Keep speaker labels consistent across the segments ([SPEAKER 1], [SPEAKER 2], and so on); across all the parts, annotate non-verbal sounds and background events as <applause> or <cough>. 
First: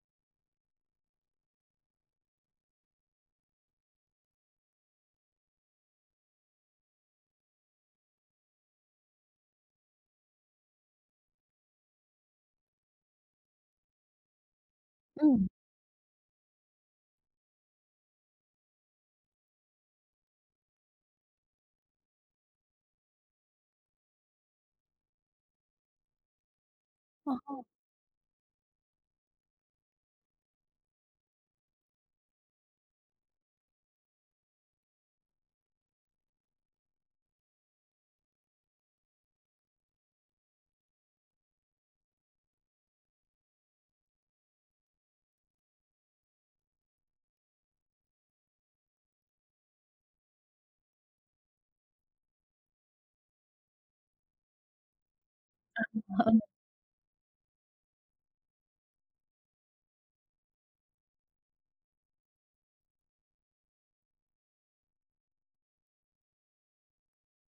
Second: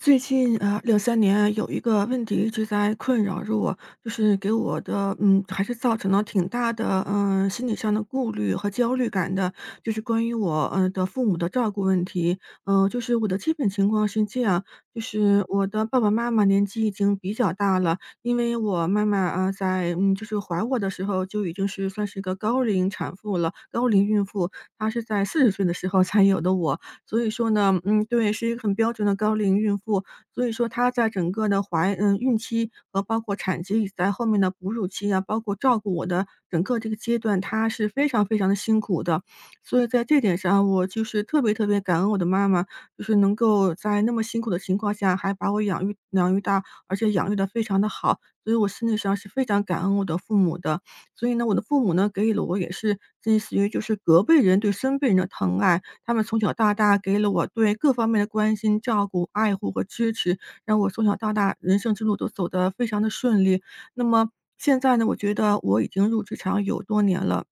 [SPEAKER 1] 最近啊两三年有一个问题一直在困扰着我，就是给我的还是造成了挺大的，心理上的顾虑和焦虑感的，就是关于我，的父母的照顾问题。就是我的基本情况是这样，就是
[SPEAKER 2] 嗯，
[SPEAKER 1] 我
[SPEAKER 2] <laughs>
[SPEAKER 1] 的爸爸妈妈年纪已经比较大了，因为我妈妈，在就是怀我的时候就已经是算是一个高龄产妇了，高龄孕妇，她是在40岁的时候才有的我。所以
[SPEAKER 2] 哦
[SPEAKER 1] 说
[SPEAKER 2] 哦，
[SPEAKER 1] 呢，对，是一个很标准的高龄孕妇。所以说她在整个的孕期和包括产期，以及在后面的哺乳期啊，包括照顾我的整个这个阶段，她是非常非常的辛苦的。所以在这点上，我就是特别特别感恩我的妈妈，就是能够在那么辛苦的情况下，还把我养育养育大，而且养育的非常的好。所以我心理上是非常感恩我的父母的。所以呢，我的父母呢，给予了我也是类似于就是隔辈人对孙辈人的疼爱，他们从小到大给了我对各方面的关心、照顾、爱护和支持，让我从小到大人生之路都走得非常的顺利。那么现在呢，我觉得我已经入职场有多年了，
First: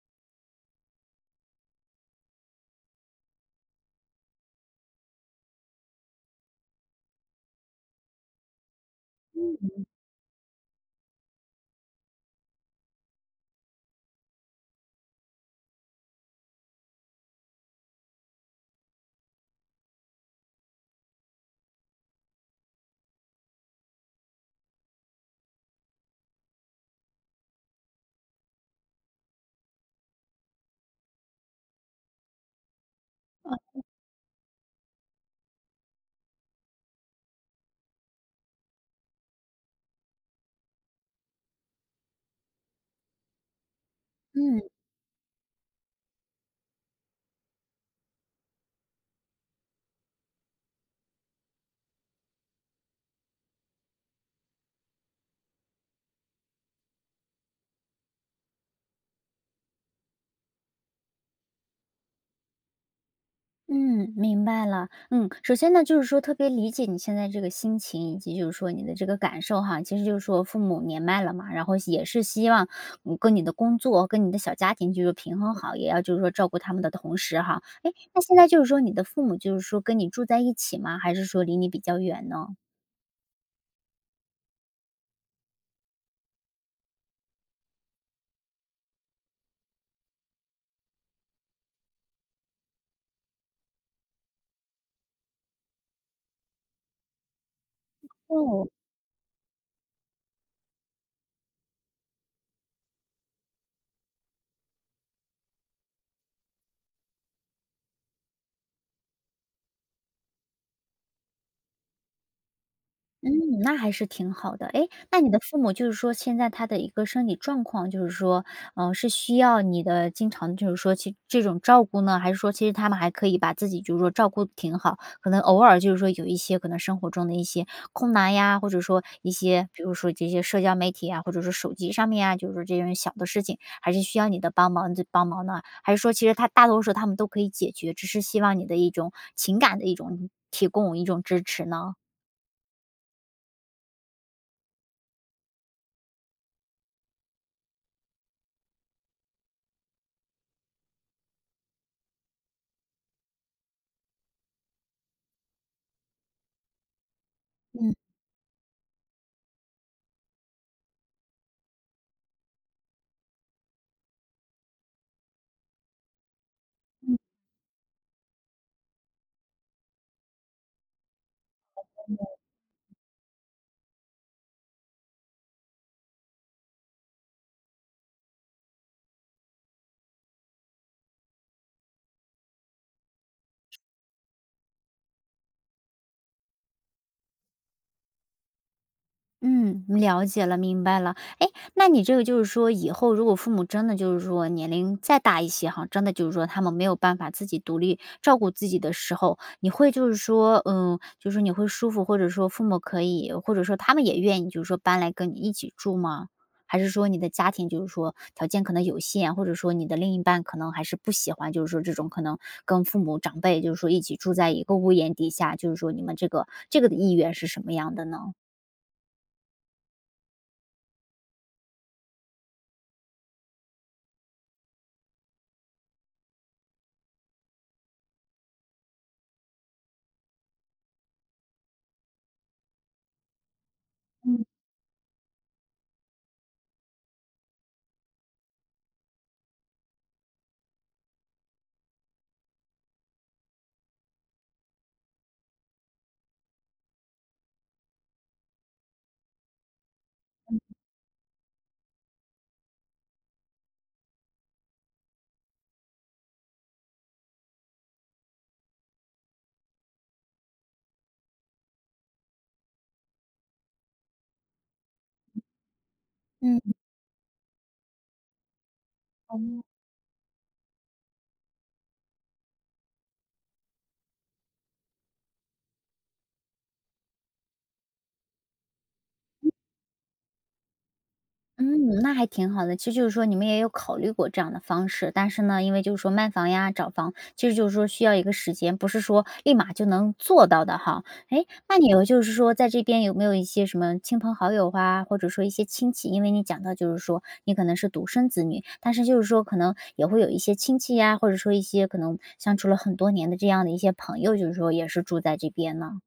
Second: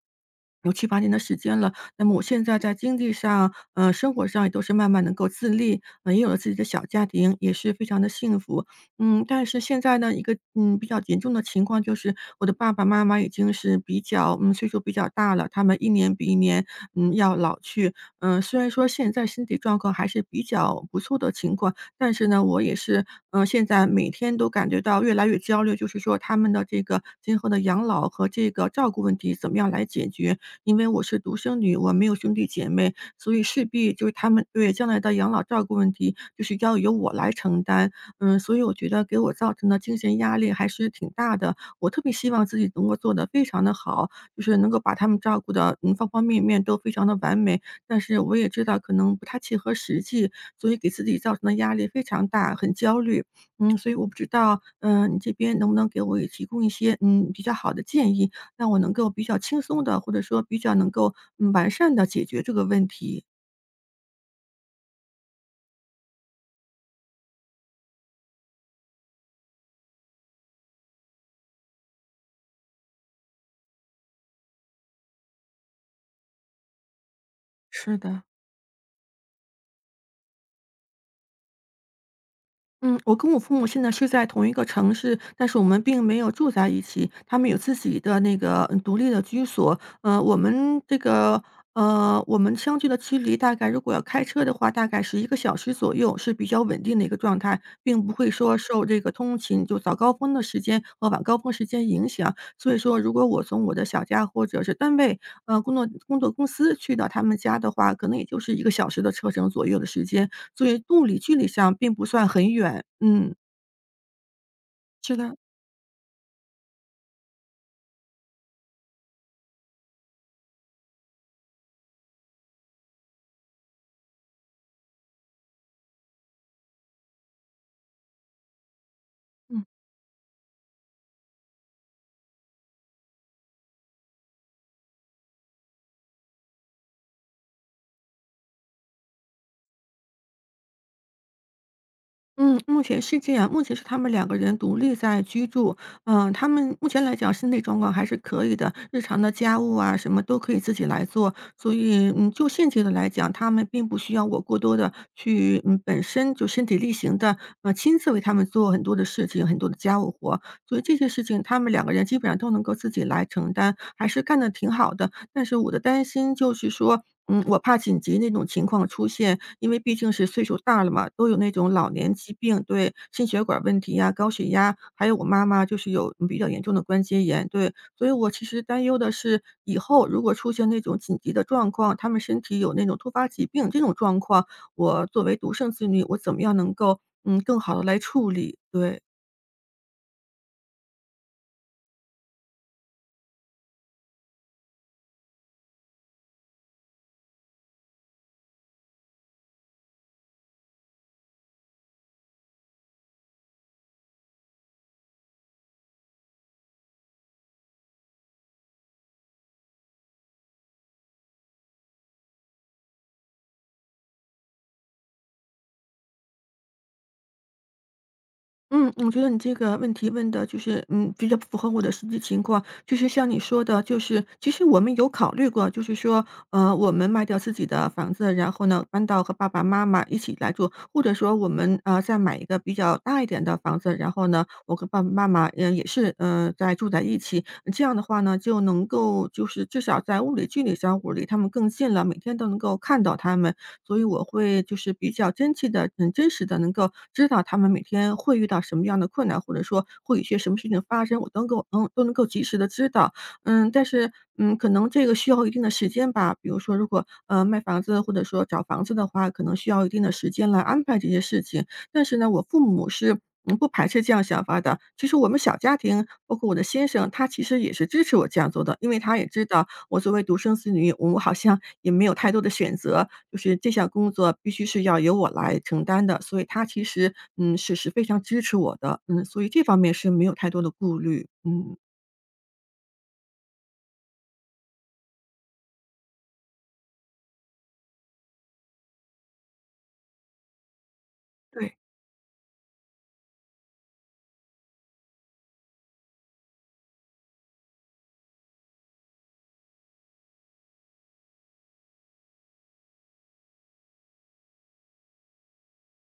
[SPEAKER 1] 有七八年的时间了。那么我现在在经济上，生活上也都是慢慢能够自立，也有了自己的小家庭，也是非常的幸福。但是现
[SPEAKER 2] 嗯，
[SPEAKER 1] 在呢，一个，比较严重的情况就是，我的爸爸妈妈已经是比较嗯，岁数比较大了，他们一年比一年，要老去。虽然说现在身体状况还是比较不错的情况，但是呢，我也是，现在每天都感觉到越来越焦虑，就是说他们的这个今后的养老和这个照顾问题怎么样来解决？因为我是独生女，我没有兄弟姐妹，所以势
[SPEAKER 2] 哦，
[SPEAKER 1] 必就是他们对将来的养老照顾问题，就是要由我来承担。所以我觉得给我造成的精神压力还是挺大的。我特别希望自己能够做得非常的好，就是
[SPEAKER 2] 嗯
[SPEAKER 1] 能够把他们照顾的，方方面面都非常的完美。但是我也知道可能不太切合实际，所以给自己造成的压力非常大，很焦虑。所以我不知道，你这边能不能给我也提供一些，比较好的建议，让我能够比较轻松的，或者说比较能够，完善的解决这个问题。
[SPEAKER 2] 嗯，明白了。嗯，首先呢，就是说特别理解你现在这个心情，以及就是说你的这个感受哈。其实就是说父母年迈了嘛，然后也是希望跟你的工作、跟你的小家庭就是平衡好，也要就是说照顾他们的同时哈。哎，
[SPEAKER 1] 是
[SPEAKER 2] 那
[SPEAKER 1] 的。
[SPEAKER 2] 现在就是说你的父母就是说跟你住在一起吗？还是说离你比较远呢？
[SPEAKER 1] 嗯，我跟我父母现在是在同一个城市，但是我们并没有住在一起。他们有自己的那个独立的居所。我们相距的距离大概如果要开车的话，大概是一个小时左右，是比较稳定的一个状态，并不会说
[SPEAKER 2] 哦，
[SPEAKER 1] 受这个通勤就早高峰的时间和晚高峰时间影响。所以说，如果我从我的小家或者是单位，工作公司去到他们家的话，可能也就是一个小时的车程左右的时间。所以物理距离上并不算很远。嗯，
[SPEAKER 2] 嗯，那还是挺好的。哎，
[SPEAKER 1] 是
[SPEAKER 2] 那你
[SPEAKER 1] 的，
[SPEAKER 2] 的父母就是说现在他的一个身体状况，就是说，嗯，是需要你的经常就是说去这种照顾呢，还是说其实他们还可以把自己就是说照顾得挺好，可能偶尔就是说有一些可能生活中的一些困难呀，或者说一
[SPEAKER 1] 嗯
[SPEAKER 2] 些比如说这些社交媒体啊，或者是手机上面啊，就是说这种小的事情，还是需要你的帮忙呢？还是说其实他大多数他们都可以解决，只是希望你的一种情感的一种提供一种支持呢？
[SPEAKER 1] 嗯，目前是这样，目前是他们两个人独立在居住。他们目前来讲身体状况还是可以的，日常的家务啊什么都可以自己来做。所以，就现阶段来讲，他们并不需要我过多的去，本身就身体力行的，
[SPEAKER 2] 嗯。
[SPEAKER 1] 亲自为他们做很多的事情，很多的家务活。所以这些事情他们两个人基本上都能够自己来承担，还是干的挺好的。但是我的担心就是说，我怕紧急那种情况出现，因为毕竟是岁数大了嘛，都有那种老年疾病，对，心血管问题呀、高血压，还有我妈妈就是有比较严重的关节炎，对，所以我其实担忧的是，以后如果出现那种紧急的状况，他们身体有那种突发疾病这种状况，我作为独生子女，我怎么样能够更好的来处理？对。
[SPEAKER 2] 嗯，了解了，明白了。诶，那你这个就是说，以后如果父母真的就是说年龄再大一些哈，真的就是说他们没有办法自己独立照顾自己的时候，你会就是说，嗯，就是说你会舒服，或者说父母可以，或者说他们也愿意，就是说搬来跟你一起住吗？还是说你的家庭就是说条件可能有限，或者说你的另一半可能还是不喜欢，就是说这种可能跟父母长辈就是说一起住在一个屋檐底下，就是说你们这个的意愿是什么样的呢？
[SPEAKER 1] 嗯，我觉得你这个问题问的就是，比较符合我的实际情况。就是像你说的，就是其实我们有考虑过，就是说，我们卖掉自己的房子，然后呢，搬到和爸爸妈妈一起来住，或者说我们再买一个比较大一点的房子，然后呢，
[SPEAKER 2] 嗯
[SPEAKER 1] 我跟爸爸妈妈也是在住在一起，这样的话呢，就能够就是至少在物理距离上，我离他们更近了，每天都能够看到他们，所以我会就是比较真切的，很真实的能够知道他们每天会遇到什么样的困难，或者说会有些什么事情发生，我都能够及时的知道。但是，可能这个需要一定的时间吧，比如说如果，卖房子或者说找房子的话，可能需要一定的时间来安排这些事情。但是呢，我父母是，不排斥这样想法的。其实我们小家庭，包括我的
[SPEAKER 2] 嗯。
[SPEAKER 1] 先生，他其实也是支持我这样做的，因为他也知
[SPEAKER 2] 哦，
[SPEAKER 1] 道我作为独生子女，我好像也没有太多的选择，就是这项工作必须是要由我来承担的，所以他其实，是非常支持我的，所以这方面是没有太多的顾虑，
[SPEAKER 2] 嗯，那还挺好的。其实就是说你们也有考虑过这样的方式，但是呢，因为就是说卖房呀、找房，其实就是说需要一个时间，不是说立马就能做到的哈。哎，
[SPEAKER 1] 对。
[SPEAKER 2] 那你有就是说在这边有没有一些什么亲朋好友啊，或者说一些亲戚？因为你讲到就是说你可能是独生子女，但是就是说可能也会有一些亲戚呀，或者说一些可能相处了很多年的这样的一些朋友，就是说也是住在这边呢。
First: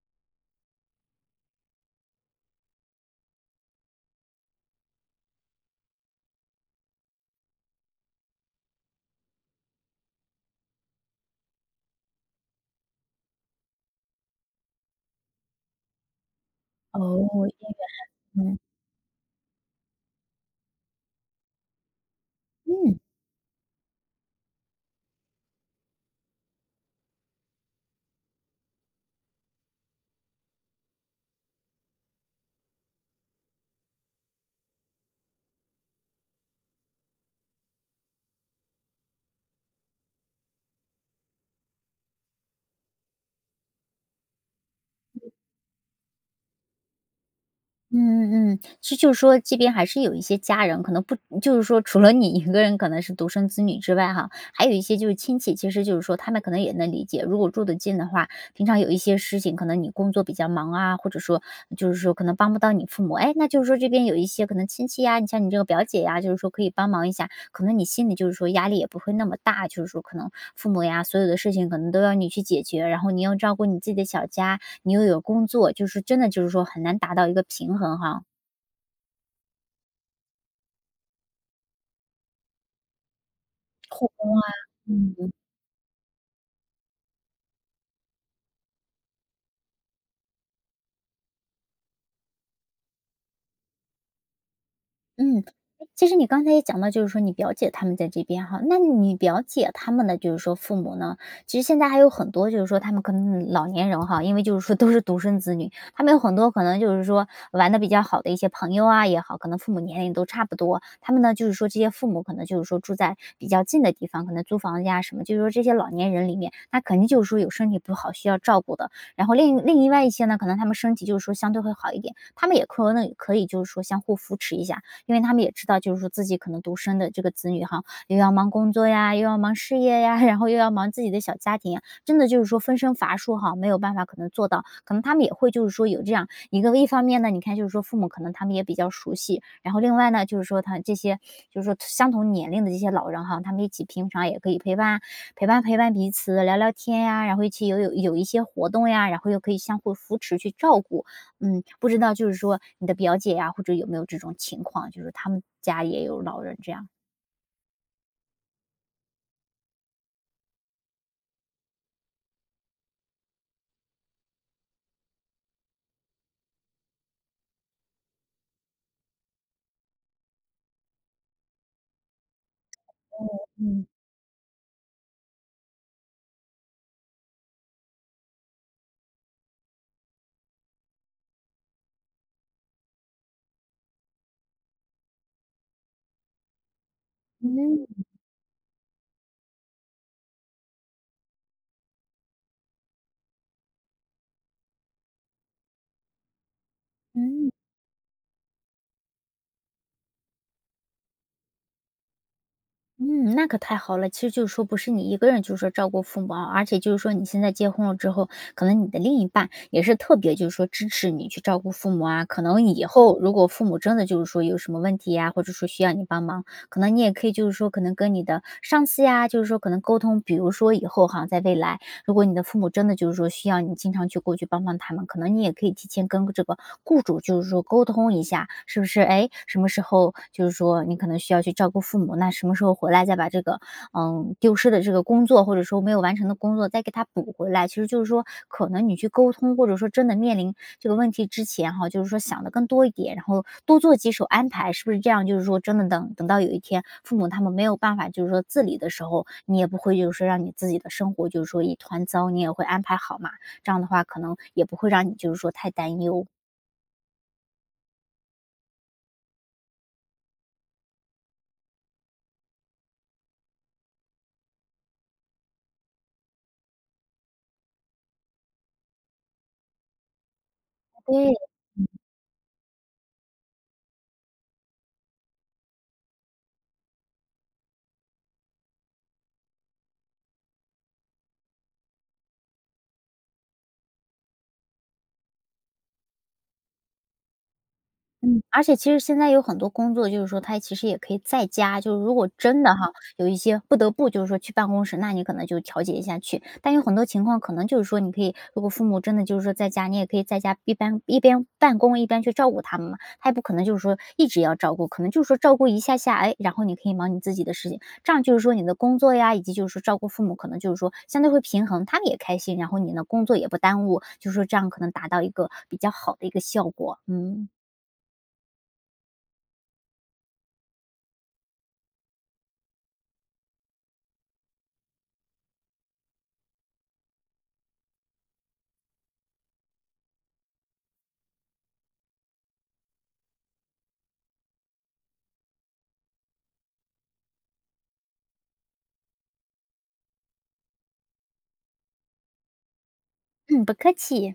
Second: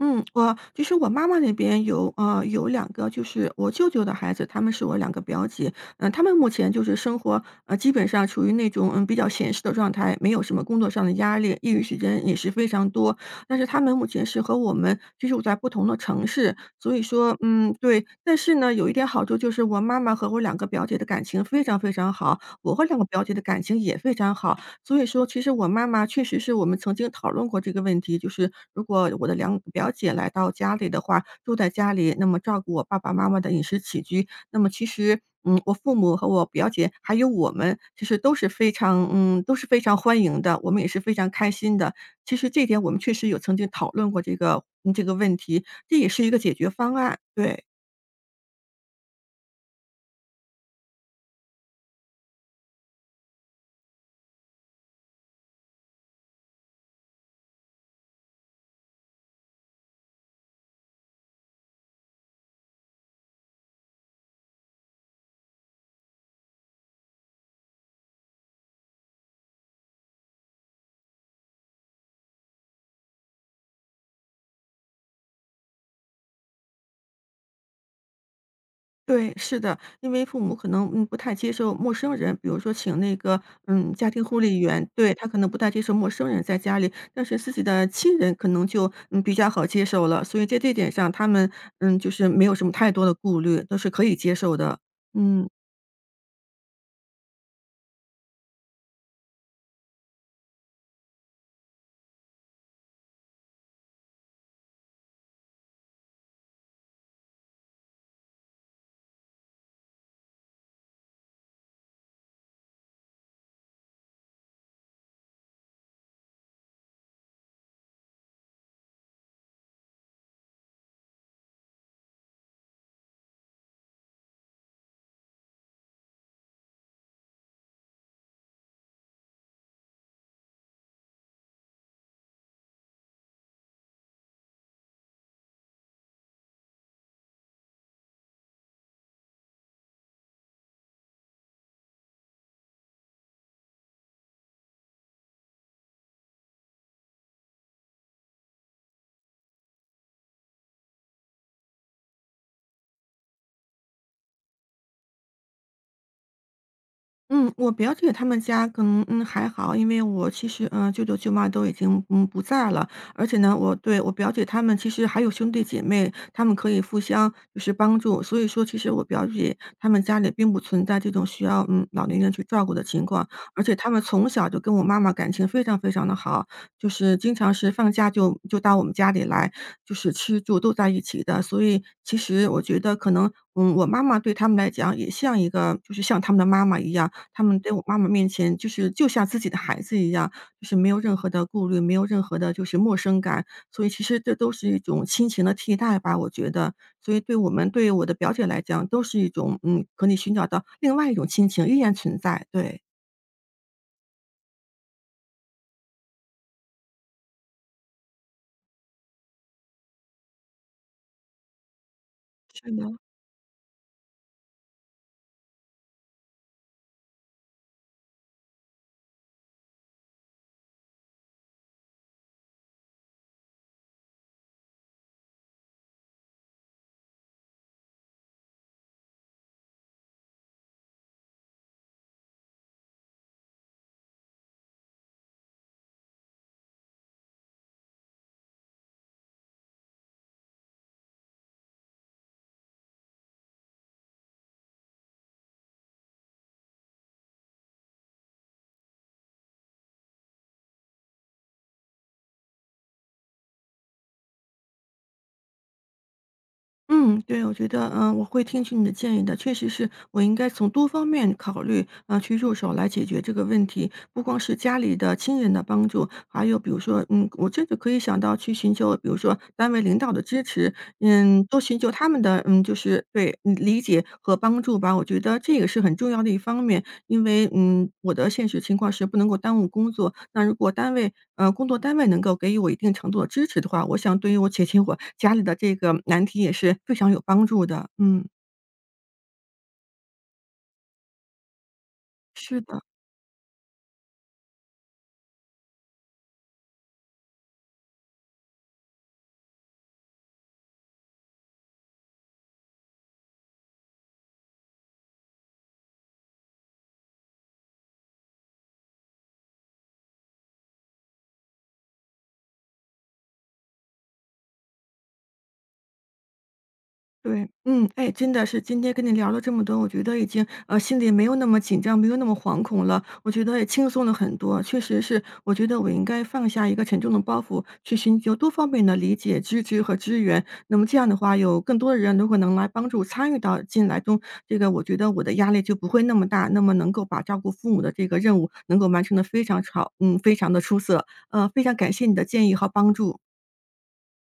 [SPEAKER 1] 嗯，我其实我妈妈那边有两个就是我舅舅的孩子，他们是我两个表姐。嗯，他们目前就是生活，基本上处于那种，比较闲适的状态，没有什么工作上的压力，业余时间也是非常多。但是他们目前是和我们居住在不同的城市，所以说
[SPEAKER 2] 哦，
[SPEAKER 1] 对。但是
[SPEAKER 2] 嗯
[SPEAKER 1] 呢，有一点好处就是我妈妈和我两个表姐的感情非常非常好，我和两
[SPEAKER 2] 嗯。
[SPEAKER 1] 个表姐的感情也非常好。所以说其实我妈妈确实是我们曾经讨论过这个问题，就是如果我的两表姐来到家里的话，住在家里，那么照顾我爸爸妈妈的饮食起居，那么其实，我父母和我表姐还有我们，其实都是非常欢迎的，我们也是非常开心的。其实这点我们确实有曾经讨论过这个问题，这也是一个解决方案，对。
[SPEAKER 2] 嗯嗯嗯，其实就是说这边还是有一些家人，可能不就是说除了你一个人可能是独生子女之外哈，还有一些就是亲戚，其实就是说他们可能也能理解，如果住得近的话，平常有一些事情可能你工作比较忙啊，或者说就是说可能帮不到你父母，哎，那就是说这边有一些可能亲戚呀，你像你这个表姐呀，就是说可以帮忙一下，可能你心里就是说压力也不会那么大，就是说可能父母呀所有的事情可能都要你去解决，然后你要照顾你自己的小家，你又有工作，就是真的就是说很难达到一个平衡哈。
[SPEAKER 1] 对，是的，因为父母可能，不太接受陌生人，比如说请那个，家庭护理员，对，他
[SPEAKER 2] 嗯，
[SPEAKER 1] 可能不太接受陌生人在家里，但是自己的亲人可能就，比较好接受了，所以在这点上，他们，就是没有什么太多的顾虑，都是可以接受的。
[SPEAKER 2] 嗯，诶，
[SPEAKER 1] 嗯。
[SPEAKER 2] 其实你刚才也讲到，就是说你表姐他们在这边哈，那你表姐他们的就是说父母呢，其实现在还有很多就是说他们可能老年人哈，因为就是说都是独生子女，他们有很多可能就是说玩的比较好的一些朋友啊也好，可能父母年龄都差不多，他们呢就是说这些父母可能就是说住在比较近的地方，可能租房子呀什么，就是说这些老年人里面，那肯定就是说有身体不好需要照顾的，然后另外一些呢，可能他们身体就是说相对会好一点，他们也可能可以就是说相互扶持一下，因为他们也知道，就是说自己可能独生的这个子女哈，又要忙工作呀，又要忙事业呀，<laughs> 然后又要忙自己的小家庭呀，真的就是说分身乏术哈，没有办法可能做到，可能他们也会就是说有这样一个，一方面呢，你看就是说父母可能他们也比较熟悉，然后另外呢就是说他这些就是说相同年龄的这些老人哈，他们一起平常也可以陪伴陪伴彼此聊聊天呀，然后一起有有一些活动呀，然后又可以相互扶持去照顾，嗯，不知道就是说你的表姐呀，或者有没有这种情况，就是他们家也有老人这样？
[SPEAKER 1] 嗯，我表姐他们家可能，还好，因为我其实，舅舅舅妈都已经，不在了，而且呢，我对我表姐他们其实还有兄弟姐妹，他们可以互相就是帮助，所以说其实我表姐他们家里并不存在这种需要，老年人去照顾的情况，而且
[SPEAKER 2] 嗯，
[SPEAKER 1] 他们从小就跟我妈妈感情非常非常的好，就是经常是放假就到我们家里来，就是吃住都在一起的，所以其实我觉得可能，我妈妈对他们来讲也像一个就是像他们的妈妈一样，他们在我妈
[SPEAKER 2] 嗯，
[SPEAKER 1] 妈面前就是就像自己的孩子一样，就是没有任何的顾虑，没有任何的就是陌生感，所以其实这都是一种亲情的替代吧，我觉得。所以对我
[SPEAKER 2] 嗯，
[SPEAKER 1] 们对我的表姐来讲，都是一种，可以寻找到另外一种亲情依然存在，对，
[SPEAKER 2] 嗯，那可太好了。其实就是说不是你一个人就是说照顾父母啊，而且就是说你现在结婚了之后，可能你的另一半也是特别就是说支持你去照顾父母啊。可能
[SPEAKER 1] 是
[SPEAKER 2] 以
[SPEAKER 1] 的。
[SPEAKER 2] 后如果父母真的就是说有什么问题呀，或者说需要你帮忙，可能你也可以就是说可能跟你的上司呀，就是说可能沟通，比如说以后哈，在未来如果你的父母真的就是说需要你经常去过去帮帮他们，可能你也可以提前跟这个雇主就是说沟通一下，是不是？哎，什么时候就是说你可能需要去照顾父母，那什么时候回来再把这个丢失的这个工作，或者说没有完成的工作再给他补回来。其实就是说，可能你去沟通，或者说真的面临这个问题之前哈，就是说想的更多一点，然后多做几手安排，是不是这样？就是说真的等到有一天父母他们没有办法就是说自理的时候，你也不会就是说让你自己的生活就是说一团糟，你也会安排好嘛。这样的话可能也不会让你就是说太担忧。
[SPEAKER 1] 嗯，对，我觉得，我会听取你的建议的。确实是我应该从多方面考虑，去入手来解决这个问题。不光是家里的亲人的帮助，还有比如说，我真的可以想到去寻求，比如说单位领导的支持，
[SPEAKER 2] 对，
[SPEAKER 1] 多寻求他们的就是对，理解和帮助吧，我觉得这个是很重要的一方面。因为，我的现实情况是不能够耽误工作，那如果工作单位能够给予我一定程度的支持的话，我想对于我解决我家里的这个难题也是非常有帮助的。嗯，
[SPEAKER 2] 嗯，而且其实现在有很多工作，就是说他其实也可以在家，就是如果
[SPEAKER 1] 是
[SPEAKER 2] 真的
[SPEAKER 1] 的。
[SPEAKER 2] 哈，有一些不得不就是说去办公室，那你可能就调节一下去。但有很多情况可能就是说，你可以如果父母真的就是说在家，你也可以在家一边办公一边去照顾他们嘛，他也不可能就是说一直要照顾，可能就是说照顾一下下，哎，然后你可以忙你自己的事情，这样就是说你的工作呀，以及就是说照顾父母，可能就是说相对会平衡，他们也开心，然后你的工作也不耽误，就是说这样可能达到一个比较好的一个效果，
[SPEAKER 1] 对，
[SPEAKER 2] 嗯。
[SPEAKER 1] 哎，真的是今天跟你聊了这么多，我觉得已经心里没有那么紧张，没有那么惶恐了，我觉得也轻松了很多。确实是，我觉得我应该放下一个沉重的包袱，去寻求多方面的理解、支持和支援。那么这样的话，有更多的人如果能来帮助参与到进来中，这个我觉得我的压力就不会那么大，那么能够把照顾父母的这个任务能够完成的非常好，非常的出色。非常感谢你的建议和帮助。
[SPEAKER 2] 嗯，不客气。